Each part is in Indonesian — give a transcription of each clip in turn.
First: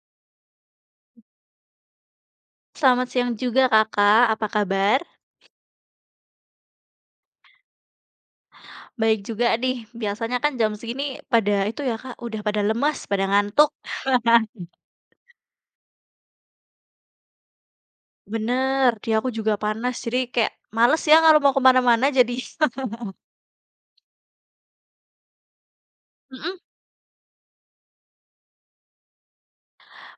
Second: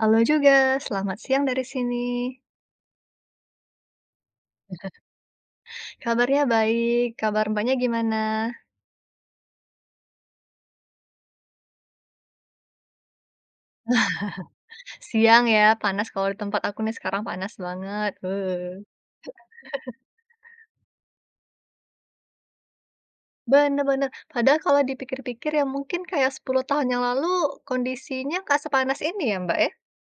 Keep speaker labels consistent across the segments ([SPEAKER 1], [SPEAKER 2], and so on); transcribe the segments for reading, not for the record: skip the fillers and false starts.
[SPEAKER 1] Halo juga, selamat siang dari sini.
[SPEAKER 2] Selamat siang juga Kakak, apa kabar?
[SPEAKER 1] Kabarnya baik, kabar Mbaknya gimana?
[SPEAKER 2] Baik juga nih, biasanya kan jam segini pada itu ya Kak, udah pada lemas, pada ngantuk.
[SPEAKER 1] Siang ya, panas kalau di tempat aku nih sekarang panas banget.
[SPEAKER 2] Bener, dia aku juga panas, jadi kayak males ya kalau mau kemana mana-mana jadi
[SPEAKER 1] Bener bener, padahal kalau dipikir-pikir ya mungkin kayak
[SPEAKER 2] mhm,
[SPEAKER 1] 10 tahun yang lalu kondisinya nggak sepanas ini ya, Mbak, ya?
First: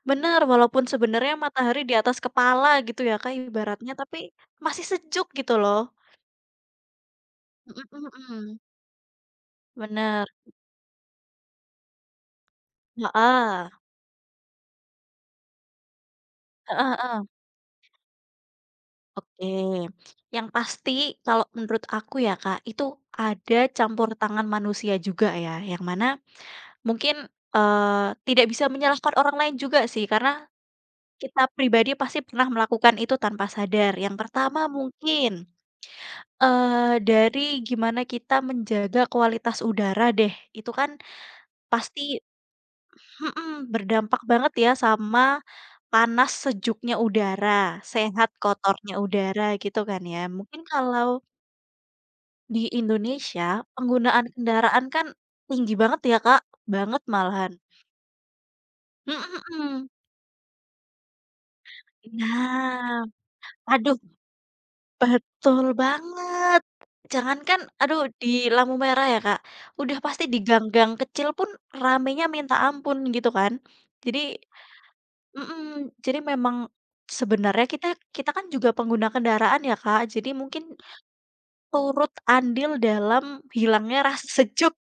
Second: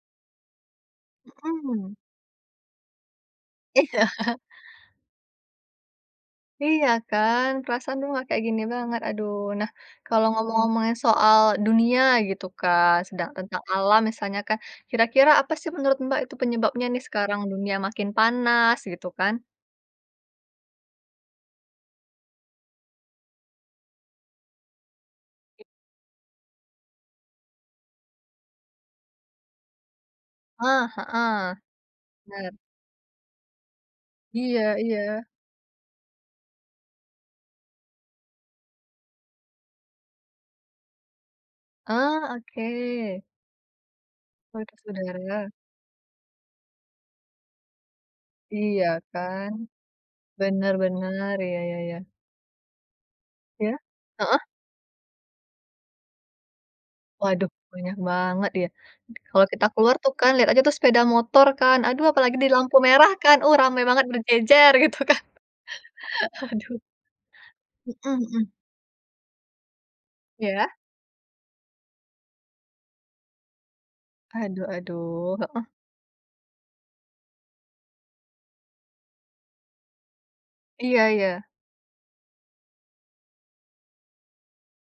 [SPEAKER 2] bener, walaupun sebenarnya matahari
[SPEAKER 1] Mhm.
[SPEAKER 2] di atas kepala gitu ya Kak ibaratnya,
[SPEAKER 1] Iya.
[SPEAKER 2] tapi masih sejuk gitu loh.
[SPEAKER 1] Iya kan,
[SPEAKER 2] Mhm
[SPEAKER 1] perasaan dulu
[SPEAKER 2] mhm
[SPEAKER 1] nggak kayak
[SPEAKER 2] mhm,
[SPEAKER 1] gini banget, aduh. Nah, kalau
[SPEAKER 2] bener,
[SPEAKER 1] Ngomong-ngomongin soal dunia gitu kan, sedang tentang
[SPEAKER 2] heeh,
[SPEAKER 1] alam misalnya kan, kira-kira apa sih menurut Mbak itu penyebabnya
[SPEAKER 2] heeh
[SPEAKER 1] nih
[SPEAKER 2] heeh.
[SPEAKER 1] sekarang dunia makin panas gitu kan?
[SPEAKER 2] Oke, yang pasti kalau menurut aku ya Kak, itu ada campur tangan manusia juga ya, yang mana mungkin, tidak bisa menyalahkan orang lain juga sih, karena
[SPEAKER 1] Ah,
[SPEAKER 2] kita
[SPEAKER 1] ah
[SPEAKER 2] pribadi pasti pernah
[SPEAKER 1] bener.
[SPEAKER 2] melakukan itu tanpa sadar. Yang pertama
[SPEAKER 1] Iya iya.
[SPEAKER 2] mungkin, dari gimana kita menjaga kualitas udara deh, itu kan pasti
[SPEAKER 1] Ah, oke.
[SPEAKER 2] mhm, berdampak banget ya
[SPEAKER 1] Kualitas
[SPEAKER 2] sama
[SPEAKER 1] udara.
[SPEAKER 2] panas sejuknya udara, sehat
[SPEAKER 1] Iya
[SPEAKER 2] kotornya udara
[SPEAKER 1] kan,
[SPEAKER 2] gitu kan ya. Mungkin kalau
[SPEAKER 1] benar-benar iya iya iya.
[SPEAKER 2] di Indonesia,
[SPEAKER 1] Ya.
[SPEAKER 2] penggunaan kendaraan kan tinggi banget ya, Kak, banget
[SPEAKER 1] Waduh,
[SPEAKER 2] malahan.
[SPEAKER 1] banyak banget ya.
[SPEAKER 2] Mhm
[SPEAKER 1] Kalau kita
[SPEAKER 2] mhm.
[SPEAKER 1] keluar tuh kan, lihat aja tuh sepeda motor kan, aduh apalagi di lampu
[SPEAKER 2] Nah,
[SPEAKER 1] merah kan, ramai
[SPEAKER 2] aduh
[SPEAKER 1] banget berjejer gitu kan,
[SPEAKER 2] betul banget.
[SPEAKER 1] aduh.
[SPEAKER 2] Jangankan
[SPEAKER 1] Mhm
[SPEAKER 2] aduh di
[SPEAKER 1] mhm,
[SPEAKER 2] lampu merah ya, Kak, udah pasti di
[SPEAKER 1] iya?
[SPEAKER 2] gang-gang kecil pun ramenya minta ampun gitu kan. Jadi
[SPEAKER 1] Aduh aduh,
[SPEAKER 2] mhm, jadi memang sebenarnya kita kita kan juga pengguna kendaraan ya, Kak, jadi mungkin
[SPEAKER 1] iya iya,
[SPEAKER 2] turut andil dalam hilangnya rasa sejuk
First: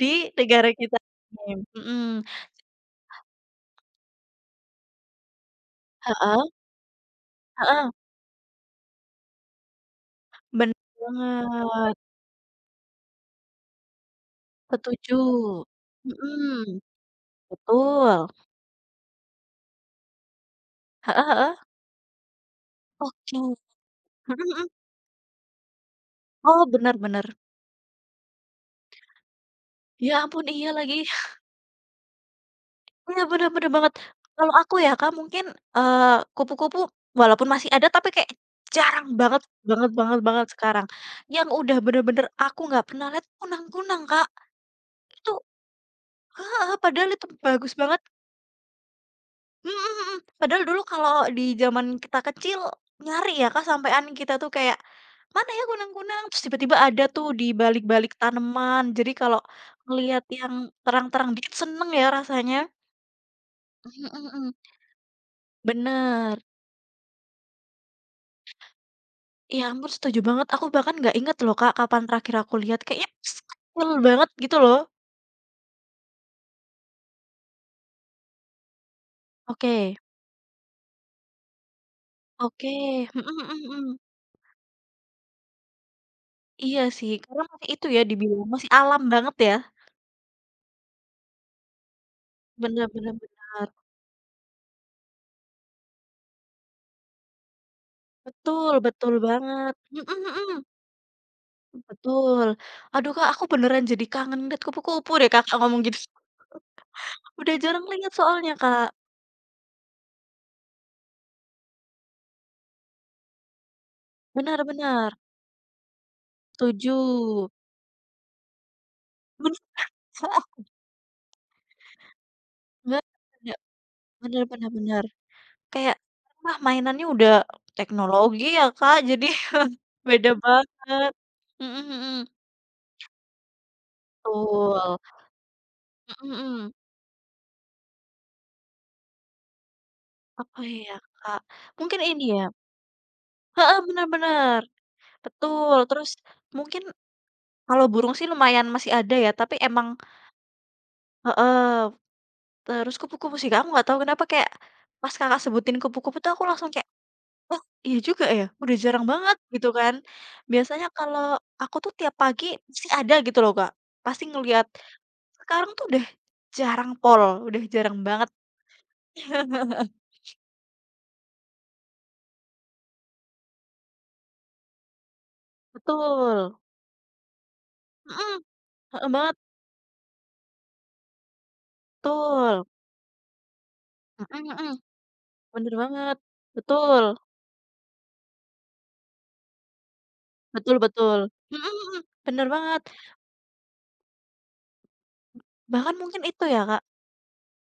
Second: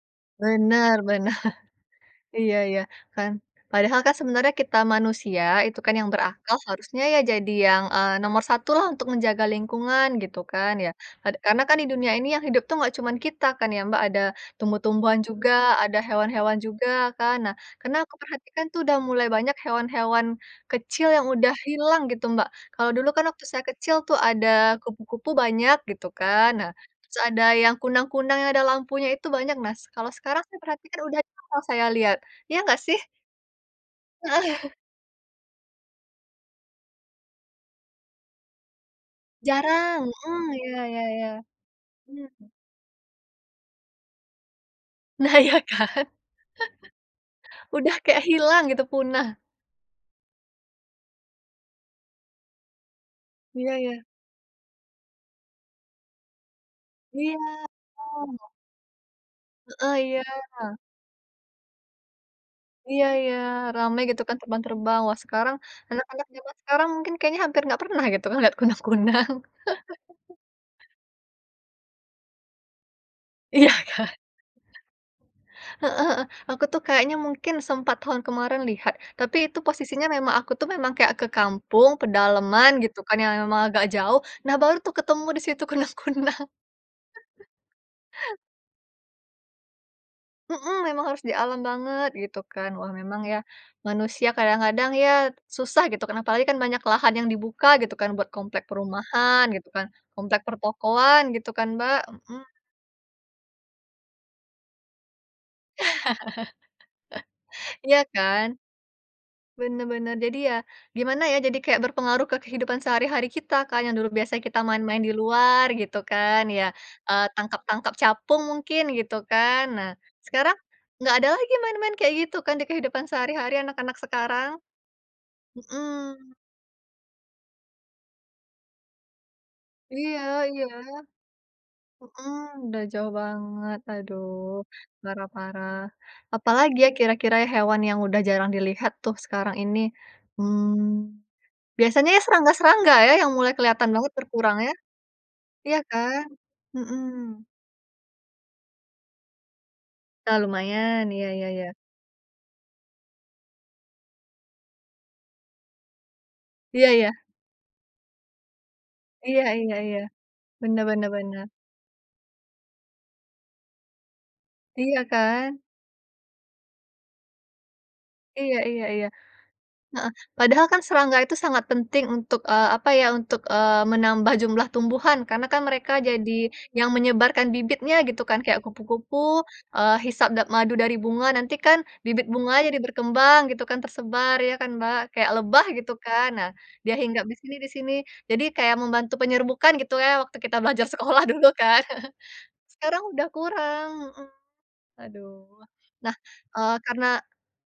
[SPEAKER 2] di negara kita
[SPEAKER 1] benar benar.
[SPEAKER 2] ini, mhm.
[SPEAKER 1] Iya iya, kan. Padahal kan sebenarnya kita manusia itu kan yang
[SPEAKER 2] Heeh
[SPEAKER 1] berakal harusnya ya jadi yang,
[SPEAKER 2] heeh,
[SPEAKER 1] nomor satu lah untuk menjaga lingkungan gitu kan
[SPEAKER 2] bener
[SPEAKER 1] ya. Karena kan di
[SPEAKER 2] banget,
[SPEAKER 1] dunia ini yang hidup tuh nggak cuman kita kan ya Mbak, ada
[SPEAKER 2] setuju.
[SPEAKER 1] tumbuh-tumbuhan juga, ada hewan-hewan
[SPEAKER 2] Mhm,
[SPEAKER 1] juga kan. Nah, karena aku
[SPEAKER 2] betul,
[SPEAKER 1] perhatikan tuh udah mulai banyak hewan-hewan kecil yang
[SPEAKER 2] heeh
[SPEAKER 1] udah
[SPEAKER 2] heeh,
[SPEAKER 1] hilang gitu Mbak. Kalau dulu kan
[SPEAKER 2] oke,
[SPEAKER 1] waktu
[SPEAKER 2] mhm
[SPEAKER 1] saya kecil tuh ada
[SPEAKER 2] mhm,
[SPEAKER 1] kupu-kupu banyak gitu kan.
[SPEAKER 2] oh
[SPEAKER 1] Nah,
[SPEAKER 2] bener
[SPEAKER 1] terus
[SPEAKER 2] bener,
[SPEAKER 1] ada yang kunang-kunang yang ada lampunya itu banyak. Nah, kalau
[SPEAKER 2] ya
[SPEAKER 1] sekarang
[SPEAKER 2] ampun
[SPEAKER 1] saya
[SPEAKER 2] iya
[SPEAKER 1] perhatikan
[SPEAKER 2] lagi,
[SPEAKER 1] udah jarang saya lihat. Iya nggak sih?
[SPEAKER 2] iya bener bener banget. Kalau
[SPEAKER 1] Heeh,
[SPEAKER 2] aku ya Kak mungkin, eee, kupu-kupu walaupun masih ada tapi kayak jarang banget banget
[SPEAKER 1] jarang,
[SPEAKER 2] banget
[SPEAKER 1] mhm,
[SPEAKER 2] banget
[SPEAKER 1] iya
[SPEAKER 2] sekarang.
[SPEAKER 1] iya iya.
[SPEAKER 2] Yang udah bener-bener
[SPEAKER 1] Mmm,
[SPEAKER 2] aku nggak pernah lihat kunang-kunang Kak, itu
[SPEAKER 1] nah iya Kak,
[SPEAKER 2] heeh, padahal itu bagus
[SPEAKER 1] udah
[SPEAKER 2] banget.
[SPEAKER 1] kayak hilang gitu, punah.
[SPEAKER 2] Mhm mhm. Padahal dulu kalau di zaman kita kecil, nyari ya Kak,
[SPEAKER 1] Iya iya.
[SPEAKER 2] sampean kita tuh kayak, "Mana ya kunang-kunang?" Terus tiba-tiba ada tuh
[SPEAKER 1] Iya,
[SPEAKER 2] di balik-balik tanaman. Jadi kalau
[SPEAKER 1] heeh, iya
[SPEAKER 2] ngelihat yang terang-terang dikit seneng ya rasanya.
[SPEAKER 1] iya iya, rame
[SPEAKER 2] Mhm
[SPEAKER 1] gitu kan
[SPEAKER 2] mhm.
[SPEAKER 1] terbang-terbang. Wah sekarang anak-anak
[SPEAKER 2] Bener.
[SPEAKER 1] zaman sekarang mungkin kayaknya hampir nggak pernah gitu kan lihat kunang-kunang.
[SPEAKER 2] Ya ampun setuju banget, aku bahkan nggak inget loh Kak, kapan terakhir aku lihat, kayaknya pas
[SPEAKER 1] Iya
[SPEAKER 2] kecil
[SPEAKER 1] kan?
[SPEAKER 2] banget gitu loh.
[SPEAKER 1] Heeh heeh, aku tuh kayaknya mungkin sempat tahun kemarin lihat, tapi itu
[SPEAKER 2] Oke
[SPEAKER 1] posisinya memang aku tuh memang kayak ke kampung,
[SPEAKER 2] oke,
[SPEAKER 1] pedalaman gitu kan
[SPEAKER 2] mhm
[SPEAKER 1] yang memang
[SPEAKER 2] mhm
[SPEAKER 1] agak
[SPEAKER 2] mhm.
[SPEAKER 1] jauh, nah baru tuh ketemu di situ kunang-kunang.
[SPEAKER 2] Iya sih, karena masih itu ya dibilang, masih alam banget ya.
[SPEAKER 1] Mhm, memang harus di alam banget gitu kan.
[SPEAKER 2] Bener
[SPEAKER 1] Wah
[SPEAKER 2] bener
[SPEAKER 1] memang ya,
[SPEAKER 2] bener.
[SPEAKER 1] manusia kadang-kadang ya susah gitu kan, apalagi kan banyak lahan yang dibuka gitu kan buat komplek
[SPEAKER 2] Betul betul
[SPEAKER 1] perumahan gitu
[SPEAKER 2] banget,
[SPEAKER 1] kan, komplek
[SPEAKER 2] mhm
[SPEAKER 1] pertokoan gitu kan,
[SPEAKER 2] mhm,
[SPEAKER 1] Mbak, mhm,
[SPEAKER 2] betul. Aduh, Kak, aku beneran jadi kangen lihat kupu-kupu deh Kakak ngomong gitu. Udah jarang
[SPEAKER 1] iya
[SPEAKER 2] lihat soalnya,
[SPEAKER 1] kan?
[SPEAKER 2] Kak.
[SPEAKER 1] Bener bener. Jadi ya gimana ya, jadi kayak berpengaruh ke kehidupan sehari-hari kita kan, yang dulu biasa kita main-main di
[SPEAKER 2] Benar-benar,
[SPEAKER 1] luar gitu kan, ya,
[SPEAKER 2] setuju.
[SPEAKER 1] tangkap-tangkap capung mungkin gitu
[SPEAKER 2] Bener,
[SPEAKER 1] kan. Nah, sekarang
[SPEAKER 2] heeh,
[SPEAKER 1] nggak ada lagi main-main kayak gitu kan di
[SPEAKER 2] nggak
[SPEAKER 1] kehidupan
[SPEAKER 2] ada,
[SPEAKER 1] sehari-hari anak-anak
[SPEAKER 2] bener
[SPEAKER 1] sekarang,
[SPEAKER 2] bener bener. Kayak
[SPEAKER 1] mhm.
[SPEAKER 2] wah mainannya udah teknologi ya, Kak, jadi beda
[SPEAKER 1] Iya iya,
[SPEAKER 2] banget. Mhm mhm,
[SPEAKER 1] mhm, udah jauh banget, aduh,
[SPEAKER 2] betul,
[SPEAKER 1] parah-parah.
[SPEAKER 2] mhm mhm.
[SPEAKER 1] Apalagi ya kira-kira ya hewan yang udah jarang dilihat tuh sekarang ini?
[SPEAKER 2] Apa
[SPEAKER 1] Mmm,
[SPEAKER 2] ya, Kak? Mungkin
[SPEAKER 1] biasanya ya
[SPEAKER 2] ini ya
[SPEAKER 1] serangga-serangga ya yang mulai
[SPEAKER 2] heeh,
[SPEAKER 1] kelihatan
[SPEAKER 2] bener
[SPEAKER 1] banget berkurang
[SPEAKER 2] bener,
[SPEAKER 1] ya,
[SPEAKER 2] betul.
[SPEAKER 1] iya
[SPEAKER 2] Terus
[SPEAKER 1] kan?
[SPEAKER 2] mungkin
[SPEAKER 1] Mhm.
[SPEAKER 2] kalau burung sih lumayan masih ada ya, tapi emang
[SPEAKER 1] Nah lumayan, iya iya iya.
[SPEAKER 2] heeh, terus kupu-kupu sih, Kak, aku nggak tahu kenapa kayak pas Kakak sebutin kupu-kupu tuh aku langsung kayak,
[SPEAKER 1] Iya iya,
[SPEAKER 2] "Oh, iya juga ya, udah jarang banget,"
[SPEAKER 1] iya
[SPEAKER 2] gitu
[SPEAKER 1] iya
[SPEAKER 2] kan.
[SPEAKER 1] iya, bener
[SPEAKER 2] Biasanya
[SPEAKER 1] bener
[SPEAKER 2] kalau
[SPEAKER 1] bener.
[SPEAKER 2] aku tuh tiap pagi pasti ada gitu loh, Kak, pasti ngelihat.
[SPEAKER 1] Iya kan?
[SPEAKER 2] Sekarang tuh udah jarang pol, udah jarang banget.
[SPEAKER 1] Iya iya iya. Heeh, padahal kan serangga itu sangat penting untuk, apa ya, untuk, menambah jumlah tumbuhan karena kan mereka jadi
[SPEAKER 2] Betul,
[SPEAKER 1] yang menyebarkan bibitnya gitu
[SPEAKER 2] mhm,
[SPEAKER 1] kan, kayak
[SPEAKER 2] heeh
[SPEAKER 1] kupu-kupu,
[SPEAKER 2] banget,
[SPEAKER 1] hisap madu dari bunga, nanti kan bibit bunga
[SPEAKER 2] betul,
[SPEAKER 1] jadi berkembang gitu kan, tersebar
[SPEAKER 2] mhm
[SPEAKER 1] ya kan,
[SPEAKER 2] mhm,
[SPEAKER 1] Mbak, kayak lebah
[SPEAKER 2] bener
[SPEAKER 1] gitu
[SPEAKER 2] banget,
[SPEAKER 1] kan. Nah, dia
[SPEAKER 2] betul,
[SPEAKER 1] hinggap di sini, jadi kayak membantu penyerbukan gitu ya waktu kita
[SPEAKER 2] betul
[SPEAKER 1] belajar
[SPEAKER 2] betul,
[SPEAKER 1] sekolah dulu
[SPEAKER 2] mhm
[SPEAKER 1] kan.
[SPEAKER 2] mhm, bener banget.
[SPEAKER 1] Sekarang udah kurang, mhm, aduh.
[SPEAKER 2] Bahkan
[SPEAKER 1] Nah,
[SPEAKER 2] mungkin itu ya, Kak,
[SPEAKER 1] karena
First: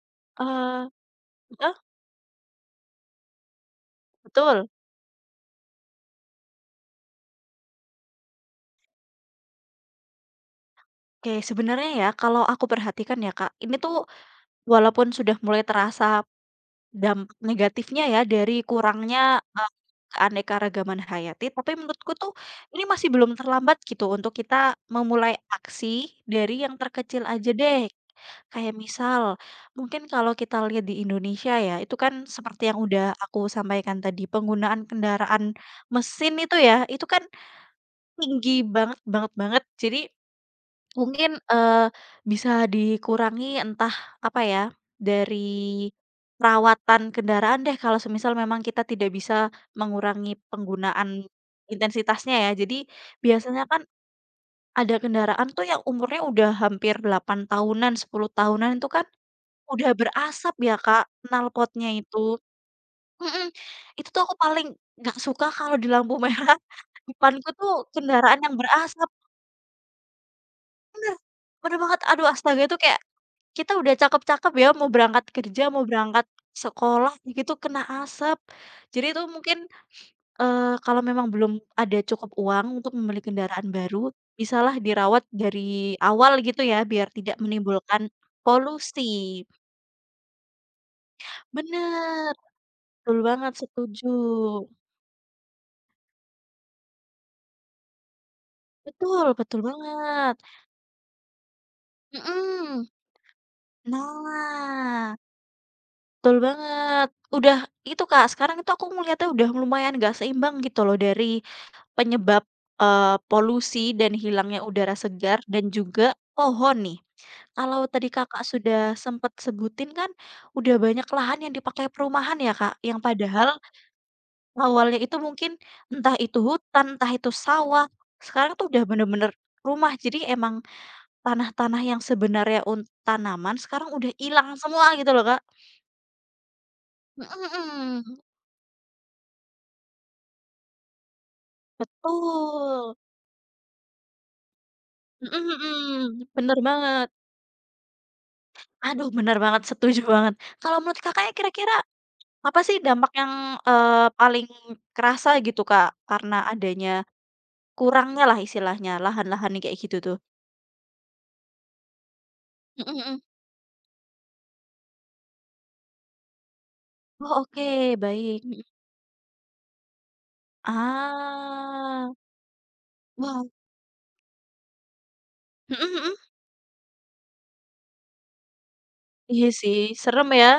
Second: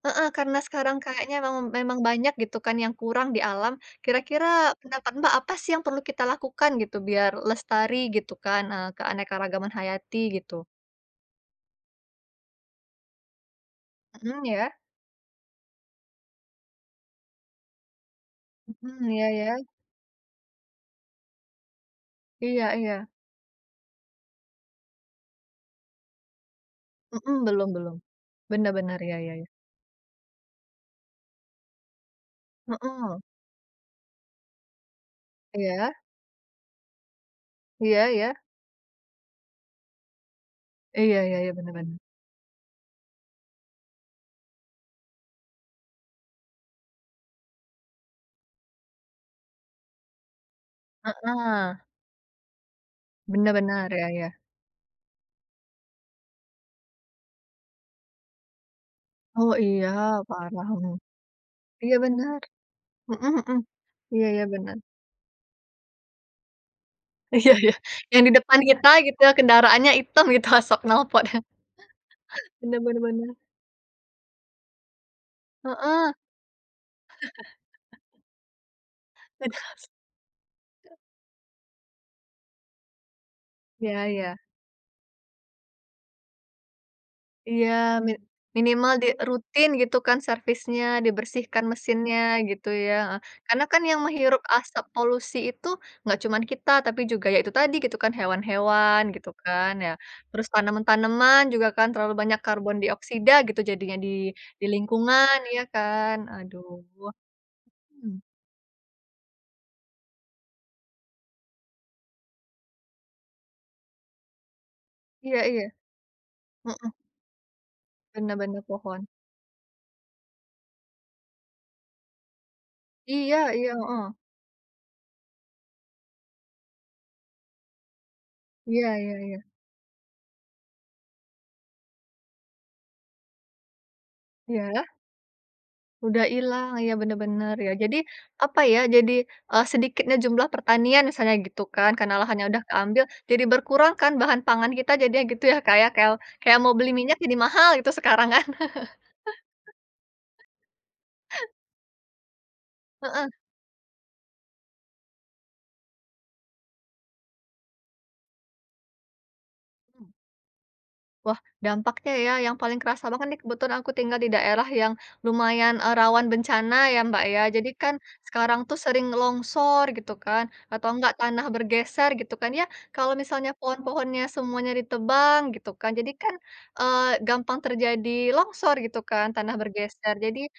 [SPEAKER 1] heeh, karena
[SPEAKER 2] eee,
[SPEAKER 1] sekarang kayaknya memang
[SPEAKER 2] heeh.
[SPEAKER 1] memang banyak gitu kan yang kurang di alam,
[SPEAKER 2] Betul.
[SPEAKER 1] kira-kira pendapat Mbak apa sih yang perlu kita lakukan gitu biar lestari gitu kan, keanekaragaman hayati gitu?
[SPEAKER 2] Oke, sebenarnya ya kalau aku perhatikan ya Kak, ini tuh
[SPEAKER 1] Mhm, ya.
[SPEAKER 2] walaupun sudah mulai terasa dampak negatifnya ya dari
[SPEAKER 1] Mhm, iya
[SPEAKER 2] kurangnya,
[SPEAKER 1] ya.
[SPEAKER 2] keanekaragaman hayati, tapi menurutku tuh
[SPEAKER 1] Iya
[SPEAKER 2] ini
[SPEAKER 1] iya.
[SPEAKER 2] masih belum terlambat gitu untuk kita memulai aksi dari yang terkecil
[SPEAKER 1] Mhm,
[SPEAKER 2] aja
[SPEAKER 1] belum
[SPEAKER 2] deh.
[SPEAKER 1] belum.
[SPEAKER 2] Kayak
[SPEAKER 1] Benar-benar ya
[SPEAKER 2] misal,
[SPEAKER 1] ya.
[SPEAKER 2] mungkin kalau kita lihat di Indonesia ya, itu kan seperti
[SPEAKER 1] Ya,
[SPEAKER 2] yang udah
[SPEAKER 1] mhm.
[SPEAKER 2] aku sampaikan tadi, penggunaan kendaraan
[SPEAKER 1] Iya,
[SPEAKER 2] mesin itu ya, itu kan
[SPEAKER 1] iya iya.
[SPEAKER 2] tinggi banget banget banget. Jadi
[SPEAKER 1] Iya iya
[SPEAKER 2] mungkin,
[SPEAKER 1] iya, benar bener.
[SPEAKER 2] bisa dikurangi entah apa ya, dari perawatan kendaraan deh kalau semisal memang kita tidak bisa mengurangi penggunaan
[SPEAKER 1] Heeh,
[SPEAKER 2] intensitasnya ya. Jadi
[SPEAKER 1] bener
[SPEAKER 2] biasanya kan
[SPEAKER 1] bener, iya iya.
[SPEAKER 2] ada kendaraan tuh yang umurnya udah hampir 8 tahunan, 10 tahunan itu kan
[SPEAKER 1] Oh iya,
[SPEAKER 2] udah berasap
[SPEAKER 1] parah,
[SPEAKER 2] ya
[SPEAKER 1] mhm.
[SPEAKER 2] Kak, knalpotnya
[SPEAKER 1] Iya
[SPEAKER 2] itu.
[SPEAKER 1] bener. Mhm
[SPEAKER 2] Mhm,
[SPEAKER 1] mhm.
[SPEAKER 2] itu tuh
[SPEAKER 1] Iya
[SPEAKER 2] aku
[SPEAKER 1] iya, ya,
[SPEAKER 2] paling
[SPEAKER 1] benar.
[SPEAKER 2] nggak suka kalau di lampu merah depanku
[SPEAKER 1] Iya
[SPEAKER 2] tuh
[SPEAKER 1] iya, yang di
[SPEAKER 2] kendaraan yang
[SPEAKER 1] depan kita
[SPEAKER 2] berasap.
[SPEAKER 1] gitu ya, kendaraannya item gitu asap
[SPEAKER 2] Bener
[SPEAKER 1] knalpot.
[SPEAKER 2] bener banget, aduh astaga itu
[SPEAKER 1] Bener
[SPEAKER 2] kayak
[SPEAKER 1] bener bener.
[SPEAKER 2] kita udah cakep-cakep ya, mau berangkat kerja, mau
[SPEAKER 1] Heeh,
[SPEAKER 2] berangkat sekolah, gitu kena asap. Jadi itu mungkin, kalau memang belum ada cukup uang untuk membeli kendaraan
[SPEAKER 1] iya
[SPEAKER 2] baru,
[SPEAKER 1] iya.
[SPEAKER 2] bisalah dirawat dari awal gitu ya, biar tidak
[SPEAKER 1] Iya,
[SPEAKER 2] menimbulkan
[SPEAKER 1] mi minimal di
[SPEAKER 2] polusi.
[SPEAKER 1] rutin gitu kan servisnya, dibersihkan mesinnya
[SPEAKER 2] Bener,
[SPEAKER 1] gitu ya,
[SPEAKER 2] betul
[SPEAKER 1] heeh.
[SPEAKER 2] banget,
[SPEAKER 1] Karena kan yang
[SPEAKER 2] setuju.
[SPEAKER 1] menghirup asap polusi itu nggak cuman kita, tapi juga ya itu tadi gitu kan, hewan-hewan
[SPEAKER 2] Betul
[SPEAKER 1] gitu
[SPEAKER 2] betul
[SPEAKER 1] kan ya,
[SPEAKER 2] banget,
[SPEAKER 1] terus tanaman-tanaman juga kan terlalu banyak karbon
[SPEAKER 2] mhm.
[SPEAKER 1] dioksida gitu jadinya di di
[SPEAKER 2] Nah,
[SPEAKER 1] lingkungan, iya kan?
[SPEAKER 2] betul
[SPEAKER 1] Aduh,
[SPEAKER 2] banget. Udah itu
[SPEAKER 1] mhm,
[SPEAKER 2] Kak, sekarang itu aku ngeliatnya udah lumayan nggak seimbang gitu loh dari penyebab, polusi dan hilangnya udara segar
[SPEAKER 1] iya iya,
[SPEAKER 2] dan juga pohon
[SPEAKER 1] mhm,
[SPEAKER 2] nih. Kalau tadi
[SPEAKER 1] bener
[SPEAKER 2] Kakak
[SPEAKER 1] bener,
[SPEAKER 2] sudah
[SPEAKER 1] pohon.
[SPEAKER 2] sempet sebutin kan, udah banyak lahan yang dipakai perumahan ya, Kak, yang
[SPEAKER 1] Iya
[SPEAKER 2] padahal
[SPEAKER 1] iya, heeh.
[SPEAKER 2] awalnya itu mungkin entah itu hutan, entah itu sawah, sekarang tuh udah
[SPEAKER 1] Iya iya
[SPEAKER 2] bener-bener
[SPEAKER 1] iya.
[SPEAKER 2] rumah. Jadi emang tanah-tanah yang sebenarnya untuk tanaman sekarang udah hilang
[SPEAKER 1] Iya,
[SPEAKER 2] semua gitu loh, Kak.
[SPEAKER 1] udah ilang, iya bener
[SPEAKER 2] Mhm
[SPEAKER 1] bener ya. Jadi,
[SPEAKER 2] mhm.
[SPEAKER 1] apa ya, jadi, sedikitnya jumlah pertanian misalnya gitu kan, karena lahannya udah
[SPEAKER 2] Betul.
[SPEAKER 1] keambil, jadi berkurang kan bahan pangan kita jadinya gitu
[SPEAKER 2] Mhm
[SPEAKER 1] ya, Kak, ya, kayak
[SPEAKER 2] mhm.
[SPEAKER 1] kayak
[SPEAKER 2] Bener
[SPEAKER 1] mau beli
[SPEAKER 2] banget.
[SPEAKER 1] minyak jadi mahal gitu sekarang kan.
[SPEAKER 2] Aduh, bener banget, setuju banget. Kalau menurut Kakaknya kira-kira apa sih dampak
[SPEAKER 1] Heeh.
[SPEAKER 2] yang, paling kerasa gitu, Kak, karena adanya kurangnya lah istilahnya lahan-lahan yang kayak gitu tuh?
[SPEAKER 1] Wah, dampaknya ya yang paling
[SPEAKER 2] Mhm
[SPEAKER 1] kerasa
[SPEAKER 2] mhm.
[SPEAKER 1] banget nih kebetulan aku tinggal di daerah yang lumayan, rawan bencana ya, Mbak,
[SPEAKER 2] Oh,
[SPEAKER 1] ya.
[SPEAKER 2] oke,
[SPEAKER 1] Jadi kan
[SPEAKER 2] baik,
[SPEAKER 1] sekarang
[SPEAKER 2] mhm.
[SPEAKER 1] tuh sering longsor gitu kan, atau enggak tanah bergeser
[SPEAKER 2] Ah,
[SPEAKER 1] gitu kan. Ya kalau
[SPEAKER 2] wow,
[SPEAKER 1] misalnya pohon-pohonnya semuanya ditebang gitu
[SPEAKER 2] mhm
[SPEAKER 1] kan, jadi
[SPEAKER 2] mhm.
[SPEAKER 1] kan, gampang terjadi longsor gitu kan,
[SPEAKER 2] Iya
[SPEAKER 1] tanah
[SPEAKER 2] sih,
[SPEAKER 1] bergeser.
[SPEAKER 2] serem
[SPEAKER 1] Jadi
[SPEAKER 2] ya.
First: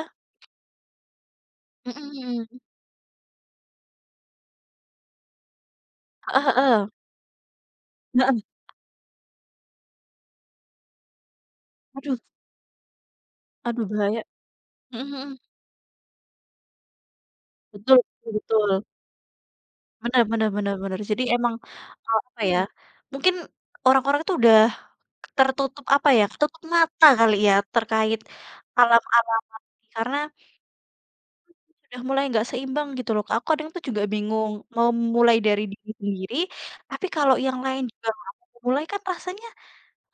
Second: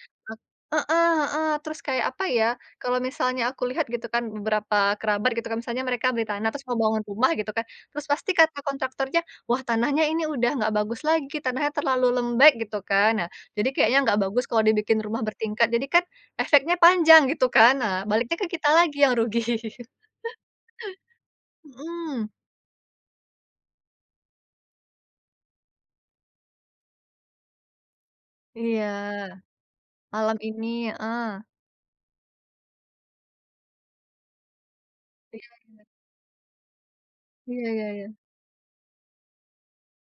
[SPEAKER 1] heeh heeh, terus kayak apa ya,
[SPEAKER 2] Mhm
[SPEAKER 1] kalau misalnya aku lihat gitu kan beberapa kerabat gitu kan, misalnya mereka beli
[SPEAKER 2] ah
[SPEAKER 1] tanah
[SPEAKER 2] heeh
[SPEAKER 1] terus mau
[SPEAKER 2] heeh.
[SPEAKER 1] bangun rumah gitu kan, terus pasti
[SPEAKER 2] Heeh.
[SPEAKER 1] kata kontraktornya, "Wah tanahnya ini udah nggak bagus lagi, tanahnya terlalu
[SPEAKER 2] Aduh
[SPEAKER 1] lembek," gitu kan. Nah, jadi
[SPEAKER 2] aduh
[SPEAKER 1] kayaknya nggak
[SPEAKER 2] bahaya.
[SPEAKER 1] bagus kalau dibikin
[SPEAKER 2] Mhm
[SPEAKER 1] rumah
[SPEAKER 2] mhm.
[SPEAKER 1] bertingkat, jadi kan efeknya panjang gitu kan. Nah,
[SPEAKER 2] Betul betul
[SPEAKER 1] baliknya ke kita
[SPEAKER 2] betul.
[SPEAKER 1] lagi yang rugi.
[SPEAKER 2] Benar benar benar bener. Jadi emang,
[SPEAKER 1] Mhm,
[SPEAKER 2] apa ya, mungkin orang-orang itu udah tertutup apa ya, ketutup mata kali ya terkait
[SPEAKER 1] iya,
[SPEAKER 2] alam-alaman karena
[SPEAKER 1] malam ini ah.
[SPEAKER 2] udah mulai nggak seimbang gitu loh, Kak. Aku kadang tuh juga bingung mau mulai dari
[SPEAKER 1] Iya,
[SPEAKER 2] diri sendiri, tapi kalau yang
[SPEAKER 1] iya
[SPEAKER 2] lain
[SPEAKER 1] iya iya.
[SPEAKER 2] juga nggak mau mulai kan rasanya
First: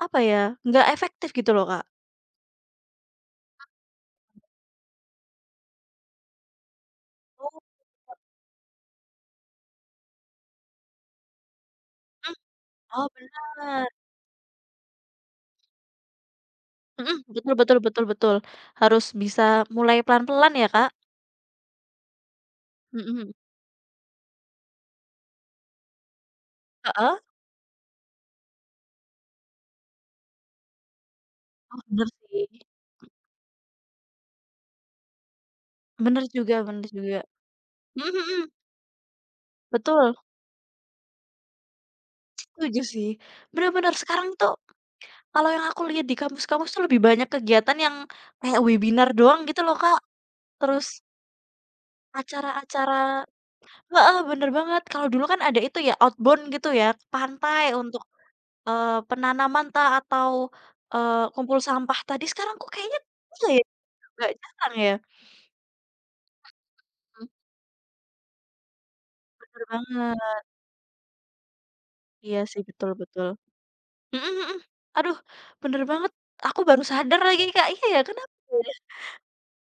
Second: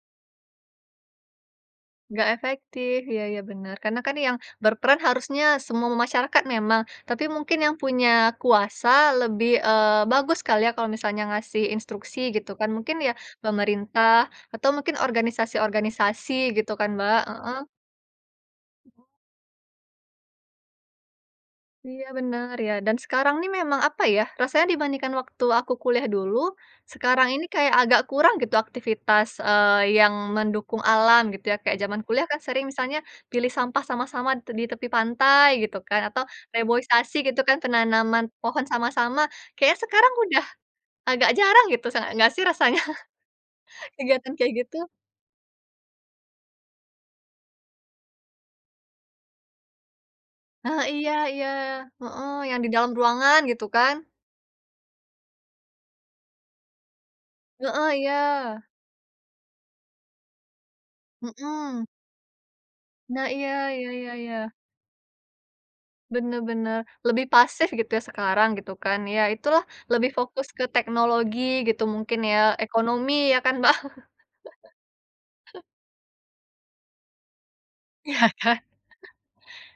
[SPEAKER 2] apa ya, nggak efektif gitu loh, Kak.
[SPEAKER 1] Nggak efektif, ya ya benar. Karena kan yang berperan harusnya semua masyarakat memang, tapi mungkin
[SPEAKER 2] Oh,
[SPEAKER 1] yang punya kuasa lebih, bagus kali ya kalau misalnya ngasih instruksi
[SPEAKER 2] mhm,
[SPEAKER 1] gitu kan, mungkin
[SPEAKER 2] oh
[SPEAKER 1] ya
[SPEAKER 2] bener,
[SPEAKER 1] pemerintah atau mungkin organisasi-organisasi gitu kan,
[SPEAKER 2] mhm,
[SPEAKER 1] Mbak.
[SPEAKER 2] betul betul betul betul. Harus bisa mulai pelan-pelan ya, Kak.
[SPEAKER 1] Iya benar ya, dan
[SPEAKER 2] Mhm,
[SPEAKER 1] sekarang nih memang apa ya, rasanya dibandingkan waktu aku kuliah dulu,
[SPEAKER 2] heeh,
[SPEAKER 1] sekarang ini kayak agak kurang gitu aktivitas, yang mendukung alam gitu ya. Kayak
[SPEAKER 2] oh
[SPEAKER 1] zaman
[SPEAKER 2] bener
[SPEAKER 1] kuliah kan sering
[SPEAKER 2] sih,
[SPEAKER 1] misalnya pilih sampah sama-sama di tepi pantai gitu kan, atau
[SPEAKER 2] bener juga bener
[SPEAKER 1] reboisasi
[SPEAKER 2] juga.
[SPEAKER 1] gitu kan,
[SPEAKER 2] Mhm
[SPEAKER 1] penanaman
[SPEAKER 2] mhm,
[SPEAKER 1] pohon sama-sama. Kayaknya sekarang
[SPEAKER 2] betul,
[SPEAKER 1] udah agak jarang gitu, nggak sih
[SPEAKER 2] setuju
[SPEAKER 1] rasanya
[SPEAKER 2] sih. Bener bener, sekarang
[SPEAKER 1] kegiatan
[SPEAKER 2] itu
[SPEAKER 1] kayak gitu?
[SPEAKER 2] kalau yang aku lihat di kampus-kampus tuh lebih banyak kegiatan yang kayak webinar doang gitu loh, Kak.
[SPEAKER 1] Ah
[SPEAKER 2] Terus
[SPEAKER 1] iya iya, heeh, yang di dalam
[SPEAKER 2] acara-acara
[SPEAKER 1] ruangan gitu kan?
[SPEAKER 2] heeh, bener banget. Kalau dulu kan ada itu ya, outbound gitu ya, ke pantai
[SPEAKER 1] Heeh,
[SPEAKER 2] untuk,
[SPEAKER 1] iya,
[SPEAKER 2] penanaman ta atau, kumpul
[SPEAKER 1] mhm.
[SPEAKER 2] sampah tadi. Sekarang kok kayaknya
[SPEAKER 1] Nah,
[SPEAKER 2] iya
[SPEAKER 1] iya
[SPEAKER 2] ya,
[SPEAKER 1] iya iya
[SPEAKER 2] nggak
[SPEAKER 1] iya.
[SPEAKER 2] jarang ya?
[SPEAKER 1] Bener bener, lebih
[SPEAKER 2] Mhm,
[SPEAKER 1] pasif gitu ya sekarang gitu kan, ya itulah
[SPEAKER 2] bener
[SPEAKER 1] lebih
[SPEAKER 2] banget.
[SPEAKER 1] fokus ke teknologi gitu mungkin ya,
[SPEAKER 2] Iya sih, betul
[SPEAKER 1] ekonomi
[SPEAKER 2] betul.
[SPEAKER 1] ya kan, Mbak?
[SPEAKER 2] Mhm mhm. Aduh, bener banget. Aku baru sadar lagi, Kak. Iya ya,
[SPEAKER 1] Iya
[SPEAKER 2] kenapa
[SPEAKER 1] kan?
[SPEAKER 2] ya?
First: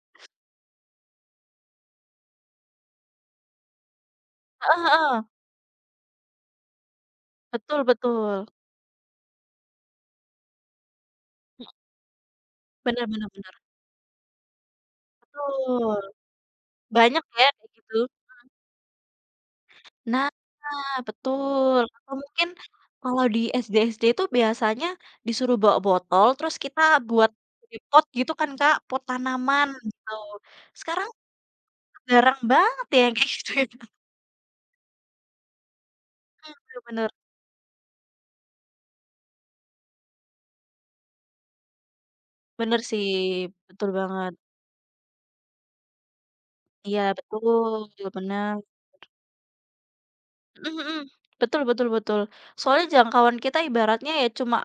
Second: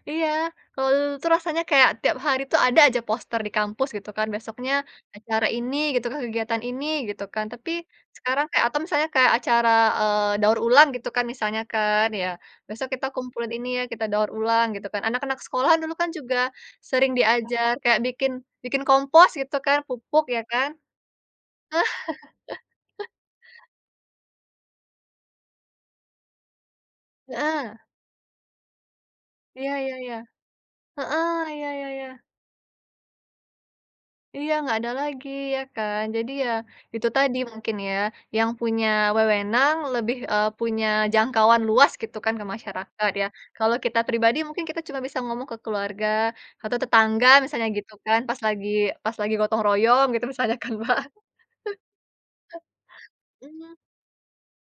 [SPEAKER 1] Iya, kalau dulu tuh rasanya kayak tiap hari tuh ada aja poster di kampus gitu kan, besoknya
[SPEAKER 2] Heeh heeh.
[SPEAKER 1] acara ini gitu kan, kegiatan ini gitu kan. Tapi
[SPEAKER 2] Betul
[SPEAKER 1] sekarang
[SPEAKER 2] betul.
[SPEAKER 1] kayak atau misalnya kayak acara, daur ulang gitu kan misalnya kan ya, besok
[SPEAKER 2] Bener
[SPEAKER 1] kita
[SPEAKER 2] bener
[SPEAKER 1] kumpulin
[SPEAKER 2] bener.
[SPEAKER 1] ini ya, kita daur ulang gitu kan. Anak-anak sekolah dulu
[SPEAKER 2] Betul.
[SPEAKER 1] kan juga sering
[SPEAKER 2] Banyak ya
[SPEAKER 1] diajar
[SPEAKER 2] kayak gitu.
[SPEAKER 1] kayak bikin bikin kompos gitu kan, pupuk
[SPEAKER 2] Nah,
[SPEAKER 1] ya kan?
[SPEAKER 2] betul, atau mungkin kalau di SD-SD itu biasanya disuruh bawa botol, terus kita buat
[SPEAKER 1] Heeh,
[SPEAKER 2] jadi pot gitu kan, Kak, pot tanaman
[SPEAKER 1] iya iya
[SPEAKER 2] gitu.
[SPEAKER 1] iya.
[SPEAKER 2] Sekarang
[SPEAKER 1] Heeh, iya iya iya.
[SPEAKER 2] jarang banget ya yang kayak gitu ya.
[SPEAKER 1] Iya, nggak ada lagi ya kan. Jadi ya
[SPEAKER 2] Mhm,
[SPEAKER 1] itu
[SPEAKER 2] bener bener
[SPEAKER 1] tadi mungkin ya, yang punya wewenang lebih, punya jangkauan luas gitu kan ke
[SPEAKER 2] bener sih,
[SPEAKER 1] masyarakat ya. Kalau
[SPEAKER 2] betul
[SPEAKER 1] kita
[SPEAKER 2] banget.
[SPEAKER 1] pribadi mungkin kita cuma bisa ngomong ke keluarga atau
[SPEAKER 2] Iya
[SPEAKER 1] tetangga misalnya
[SPEAKER 2] betul,
[SPEAKER 1] gitu kan, pas
[SPEAKER 2] bener.
[SPEAKER 1] lagi pas lagi gotong royong gitu misalnya kan,
[SPEAKER 2] Mhm mhm.
[SPEAKER 1] pak?
[SPEAKER 2] Betul betul betul. Soalnya jangkauan kita
[SPEAKER 1] Mhm,
[SPEAKER 2] ibaratnya ya cuma,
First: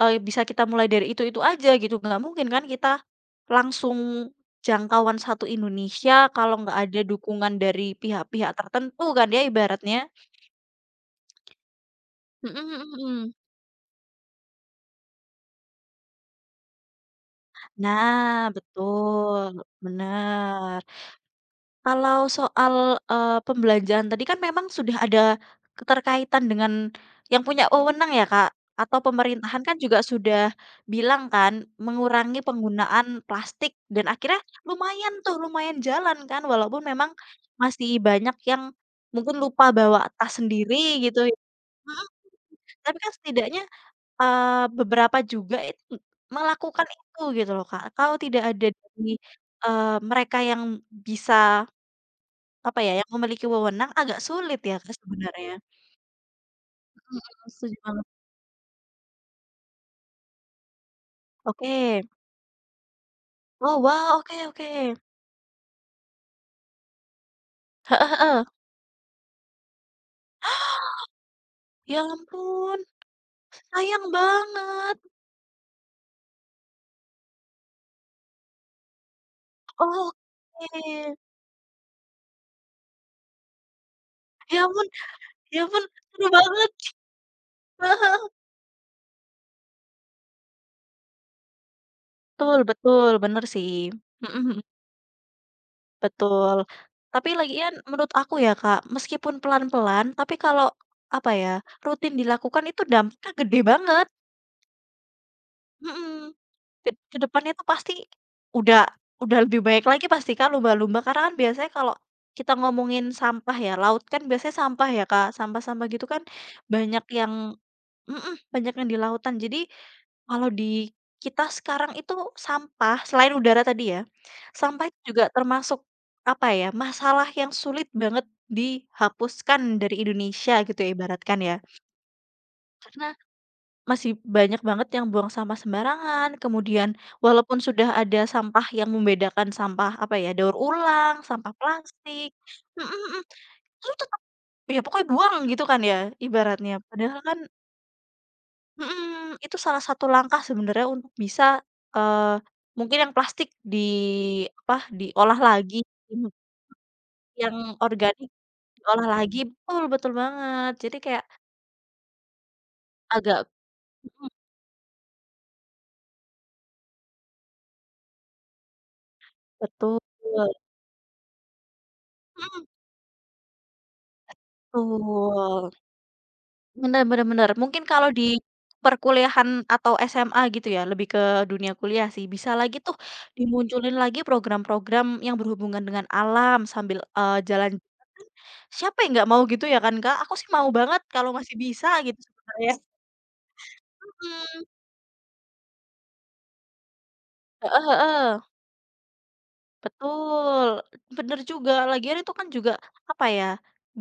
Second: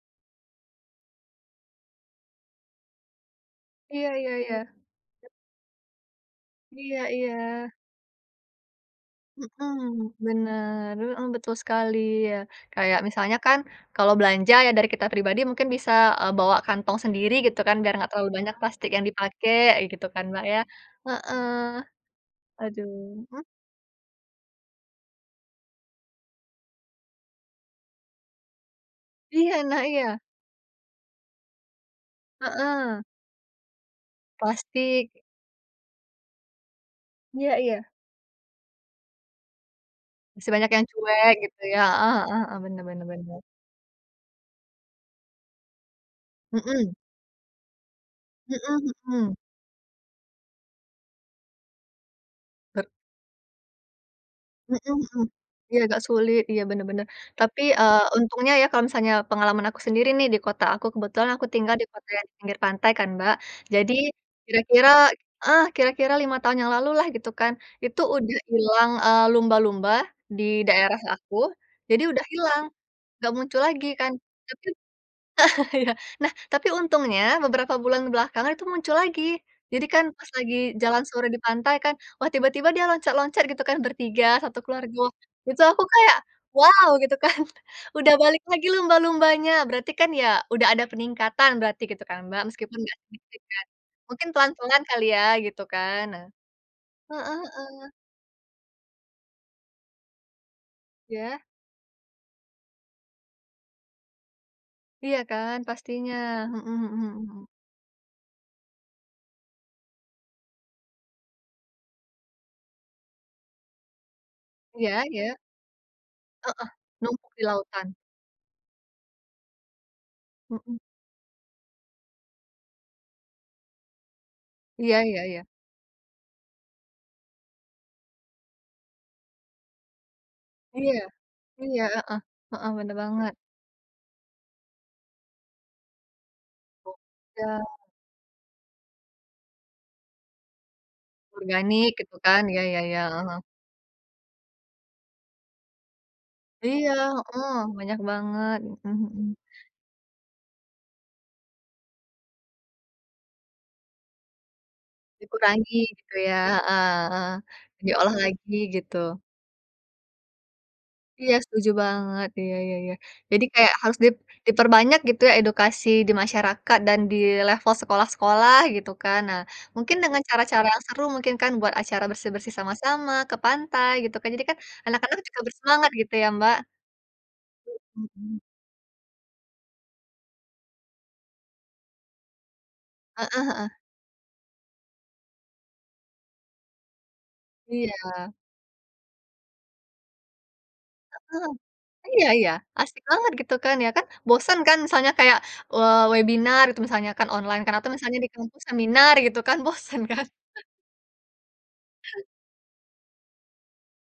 [SPEAKER 2] bisa kita mulai dari itu-itu aja gitu, nggak mungkin kan kita langsung
[SPEAKER 1] iya iya iya.
[SPEAKER 2] jangkauan satu Indonesia kalau nggak ada
[SPEAKER 1] Iya iya.
[SPEAKER 2] dukungan dari pihak-pihak tertentu kan ya
[SPEAKER 1] Mhm,
[SPEAKER 2] ibaratnya.
[SPEAKER 1] bener, heeh, betul sekali ya.
[SPEAKER 2] Mhm mhm
[SPEAKER 1] Kayak
[SPEAKER 2] mhm.
[SPEAKER 1] misalnya kan kalau belanja ya dari kita pribadi mungkin bisa, bawa kantong sendiri gitu kan biar nggak terlalu
[SPEAKER 2] Nah,
[SPEAKER 1] banyak plastik yang
[SPEAKER 2] betul,
[SPEAKER 1] dipakai gitu kan, Mbak, ya.
[SPEAKER 2] benar.
[SPEAKER 1] Heeh,
[SPEAKER 2] Kalau soal,
[SPEAKER 1] aduh, mhm,
[SPEAKER 2] pembelanjaan tadi kan memang sudah ada keterkaitan dengan yang punya wewenang ya, Kak, atau
[SPEAKER 1] iya,
[SPEAKER 2] pemerintahan kan
[SPEAKER 1] nah
[SPEAKER 2] juga
[SPEAKER 1] iya,
[SPEAKER 2] sudah bilang kan mengurangi
[SPEAKER 1] heeh,
[SPEAKER 2] penggunaan plastik dan akhirnya
[SPEAKER 1] plastik,
[SPEAKER 2] lumayan tuh, lumayan jalan kan walaupun memang
[SPEAKER 1] iya iya,
[SPEAKER 2] masih banyak yang mungkin lupa bawa tas
[SPEAKER 1] masih banyak yang
[SPEAKER 2] sendiri gitu
[SPEAKER 1] cuek
[SPEAKER 2] ya
[SPEAKER 1] gitu ya,
[SPEAKER 2] mhm,
[SPEAKER 1] heeh heeh heeh, bener
[SPEAKER 2] tapi
[SPEAKER 1] bener
[SPEAKER 2] kan
[SPEAKER 1] bener,
[SPEAKER 2] setidaknya, beberapa juga itu melakukan
[SPEAKER 1] mhm,
[SPEAKER 2] itu gitu loh, Kak. Kalau tidak ada
[SPEAKER 1] mhm
[SPEAKER 2] dari,
[SPEAKER 1] mhm.
[SPEAKER 2] mereka yang bisa apa ya, yang memiliki wewenang agak sulit ya, Kak,
[SPEAKER 1] Mhm mhm.
[SPEAKER 2] sebenarnya.
[SPEAKER 1] Iya agak sulit, iya bener bener.
[SPEAKER 2] Mhm mhm,
[SPEAKER 1] Tapi,
[SPEAKER 2] setuju banget.
[SPEAKER 1] untungnya ya kalau misalnya pengalaman aku sendiri nih di kota aku, kebetulan aku tinggal di
[SPEAKER 2] Oke.
[SPEAKER 1] kota yang di pinggir pantai kan, Mbak.
[SPEAKER 2] Oh,
[SPEAKER 1] Jadi
[SPEAKER 2] wow, oke
[SPEAKER 1] kira-kira
[SPEAKER 2] oke.
[SPEAKER 1] heeh, kira-kira 5 tahun yang lalu lah gitu kan, itu
[SPEAKER 2] Heeh
[SPEAKER 1] udah
[SPEAKER 2] heeh.
[SPEAKER 1] hilang, lumba-lumba di daerah aku,
[SPEAKER 2] Ya
[SPEAKER 1] jadi udah hilang,
[SPEAKER 2] ampun,
[SPEAKER 1] nggak muncul lagi
[SPEAKER 2] sayang
[SPEAKER 1] kan. Tapi
[SPEAKER 2] banget.
[SPEAKER 1] iya. Nah, tapi untungnya beberapa bulan belakangan itu muncul lagi. Jadi kan pas lagi jalan
[SPEAKER 2] Oke.
[SPEAKER 1] sore di pantai kan, wah tiba-tiba dia loncat-loncat gitu kan bertiga, satu
[SPEAKER 2] Ya ampun
[SPEAKER 1] keluarga. Wah, itu
[SPEAKER 2] ya
[SPEAKER 1] aku
[SPEAKER 2] ampun,
[SPEAKER 1] kayak,
[SPEAKER 2] seru banget.
[SPEAKER 1] wow gitu kan. Udah
[SPEAKER 2] Heeh.
[SPEAKER 1] balik lagi lumba-lumbanya. Berarti kan ya udah ada peningkatan berarti gitu kan Mbak,
[SPEAKER 2] Betul
[SPEAKER 1] meskipun nggak
[SPEAKER 2] betul,
[SPEAKER 1] signifikan
[SPEAKER 2] bener
[SPEAKER 1] kan.
[SPEAKER 2] sih.
[SPEAKER 1] Mungkin
[SPEAKER 2] Mhm mhm,
[SPEAKER 1] pelan-pelan kali ya gitu kan. Nah
[SPEAKER 2] betul.
[SPEAKER 1] heeh
[SPEAKER 2] Tapi lagian
[SPEAKER 1] heeh.
[SPEAKER 2] menurut aku ya, Kak, meskipun pelan-pelan, tapi kalau, apa
[SPEAKER 1] Iya,
[SPEAKER 2] ya, rutin dilakukan itu dampaknya gede banget.
[SPEAKER 1] iya kan pastinya.
[SPEAKER 2] Mhm.
[SPEAKER 1] Mhm mhm
[SPEAKER 2] Ke
[SPEAKER 1] mhm
[SPEAKER 2] ke
[SPEAKER 1] mhm.
[SPEAKER 2] depannya itu pasti udah udah lebih baik lagi pasti kan lumba-lumba karena kan biasanya kalau kita ngomongin sampah ya, laut kan biasanya sampah
[SPEAKER 1] Iya
[SPEAKER 2] ya Kak,
[SPEAKER 1] iya.
[SPEAKER 2] sampah-sampah gitu kan
[SPEAKER 1] Heeh,
[SPEAKER 2] banyak
[SPEAKER 1] numpuk
[SPEAKER 2] yang
[SPEAKER 1] di lautan.
[SPEAKER 2] mhm, banyak yang di lautan. Jadi kalau di
[SPEAKER 1] Mhm.
[SPEAKER 2] kita sekarang itu sampah, selain udara tadi ya, sampah
[SPEAKER 1] Iya
[SPEAKER 2] itu
[SPEAKER 1] iya
[SPEAKER 2] juga
[SPEAKER 1] iya.
[SPEAKER 2] termasuk, apa ya, masalah yang sulit banget dihapuskan dari Indonesia gitu ya,
[SPEAKER 1] Iya.
[SPEAKER 2] ibaratkan ya.
[SPEAKER 1] Iya, heeh, heeh, bener
[SPEAKER 2] Karena
[SPEAKER 1] banget.
[SPEAKER 2] masih banyak banget yang buang sampah sembarangan, kemudian walaupun
[SPEAKER 1] Iya,
[SPEAKER 2] sudah ada sampah yang membedakan sampah, apa ya, daur ulang, sampah
[SPEAKER 1] organik gitu
[SPEAKER 2] plastik
[SPEAKER 1] kan, iya iya
[SPEAKER 2] mhm
[SPEAKER 1] iya,
[SPEAKER 2] mhm,
[SPEAKER 1] heeh.
[SPEAKER 2] itu tetap ya pokoknya buang gitu kan ya, ibaratnya.
[SPEAKER 1] Iya,
[SPEAKER 2] Padahal kan
[SPEAKER 1] heeh, banyak banget, mhm mhm.
[SPEAKER 2] mhm, itu salah satu langkah sebenarnya untuk bisa, eee, mungkin yang plastik di apa, diolah
[SPEAKER 1] Dikurangi
[SPEAKER 2] lagi,
[SPEAKER 1] gitu
[SPEAKER 2] mhm,
[SPEAKER 1] ya, heeh heeh,
[SPEAKER 2] yang
[SPEAKER 1] diolah
[SPEAKER 2] organik
[SPEAKER 1] lagi gitu.
[SPEAKER 2] diolah lagi betul betul banget. Jadi kayak
[SPEAKER 1] Iya, setuju banget, iya iya iya.
[SPEAKER 2] agak
[SPEAKER 1] Jadi kayak harus dip
[SPEAKER 2] mhm,
[SPEAKER 1] diperbanyak gitu ya edukasi di masyarakat dan di level sekolah-sekolah gitu kan. Nah, mungkin
[SPEAKER 2] betul,
[SPEAKER 1] dengan
[SPEAKER 2] mhm,
[SPEAKER 1] cara-cara yang seru mungkin kan buat acara bersih-bersih sama-sama, ke pantai gitu kan. Jadi kan anak-anak juga
[SPEAKER 2] betul.
[SPEAKER 1] bersemangat gitu ya, Mbak.
[SPEAKER 2] Bener bener bener. Mungkin kalau di
[SPEAKER 1] Mhm,
[SPEAKER 2] perkuliahan atau SMA gitu ya, lebih ke dunia kuliah sih, bisa lagi tuh
[SPEAKER 1] heeh heeh.
[SPEAKER 2] dimunculin lagi program-program yang berhubungan dengan alam sambil, jalan
[SPEAKER 1] Iya,
[SPEAKER 2] kan siapa yang nggak mau gitu ya kan, Kak? Aku sih mau banget kalau
[SPEAKER 1] heeh,
[SPEAKER 2] masih bisa gitu
[SPEAKER 1] iya iya,
[SPEAKER 2] sebenarnya.
[SPEAKER 1] asik banget gitu kan ya kan, bosen
[SPEAKER 2] Mhm,
[SPEAKER 1] kan misalnya kayak, webinar gitu misalnya kan online kan
[SPEAKER 2] heeh
[SPEAKER 1] atau misalnya di
[SPEAKER 2] heeh,
[SPEAKER 1] kampus seminar gitu kan bosen kan?
[SPEAKER 2] betul, bener juga. Lagian itu kan juga, apa ya,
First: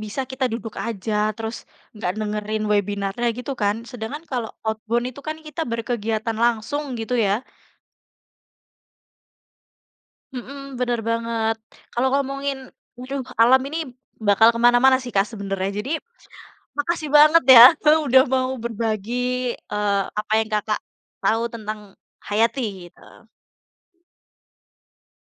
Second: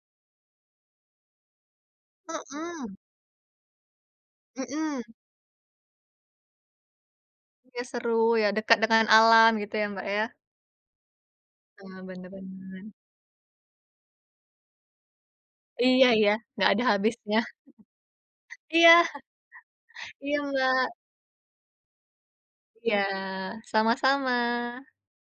[SPEAKER 2] bisa kita duduk aja terus nggak dengerin
[SPEAKER 1] Mhm,
[SPEAKER 2] webinarnya gitu kan. Sedangkan kalau
[SPEAKER 1] mhm,
[SPEAKER 2] outbound itu kan kita berkegiatan langsung gitu ya.
[SPEAKER 1] iya seru ya dekat dengan alam gitu ya, Mbak, ya?
[SPEAKER 2] Mhm, bener banget. Kalau
[SPEAKER 1] Bener
[SPEAKER 2] ngomongin,
[SPEAKER 1] bener.
[SPEAKER 2] waduh alam ini bakal kemana mana sih Kak sebenernya. Jadi
[SPEAKER 1] Iya iya, nggak ada
[SPEAKER 2] makasih
[SPEAKER 1] habisnya.
[SPEAKER 2] banget ya udah mau
[SPEAKER 1] Iya
[SPEAKER 2] berbagi, apa
[SPEAKER 1] iya,
[SPEAKER 2] yang Kakak
[SPEAKER 1] Mbak,
[SPEAKER 2] tahu tentang hayati
[SPEAKER 1] iya,
[SPEAKER 2] gitu.
[SPEAKER 1] sama-sama.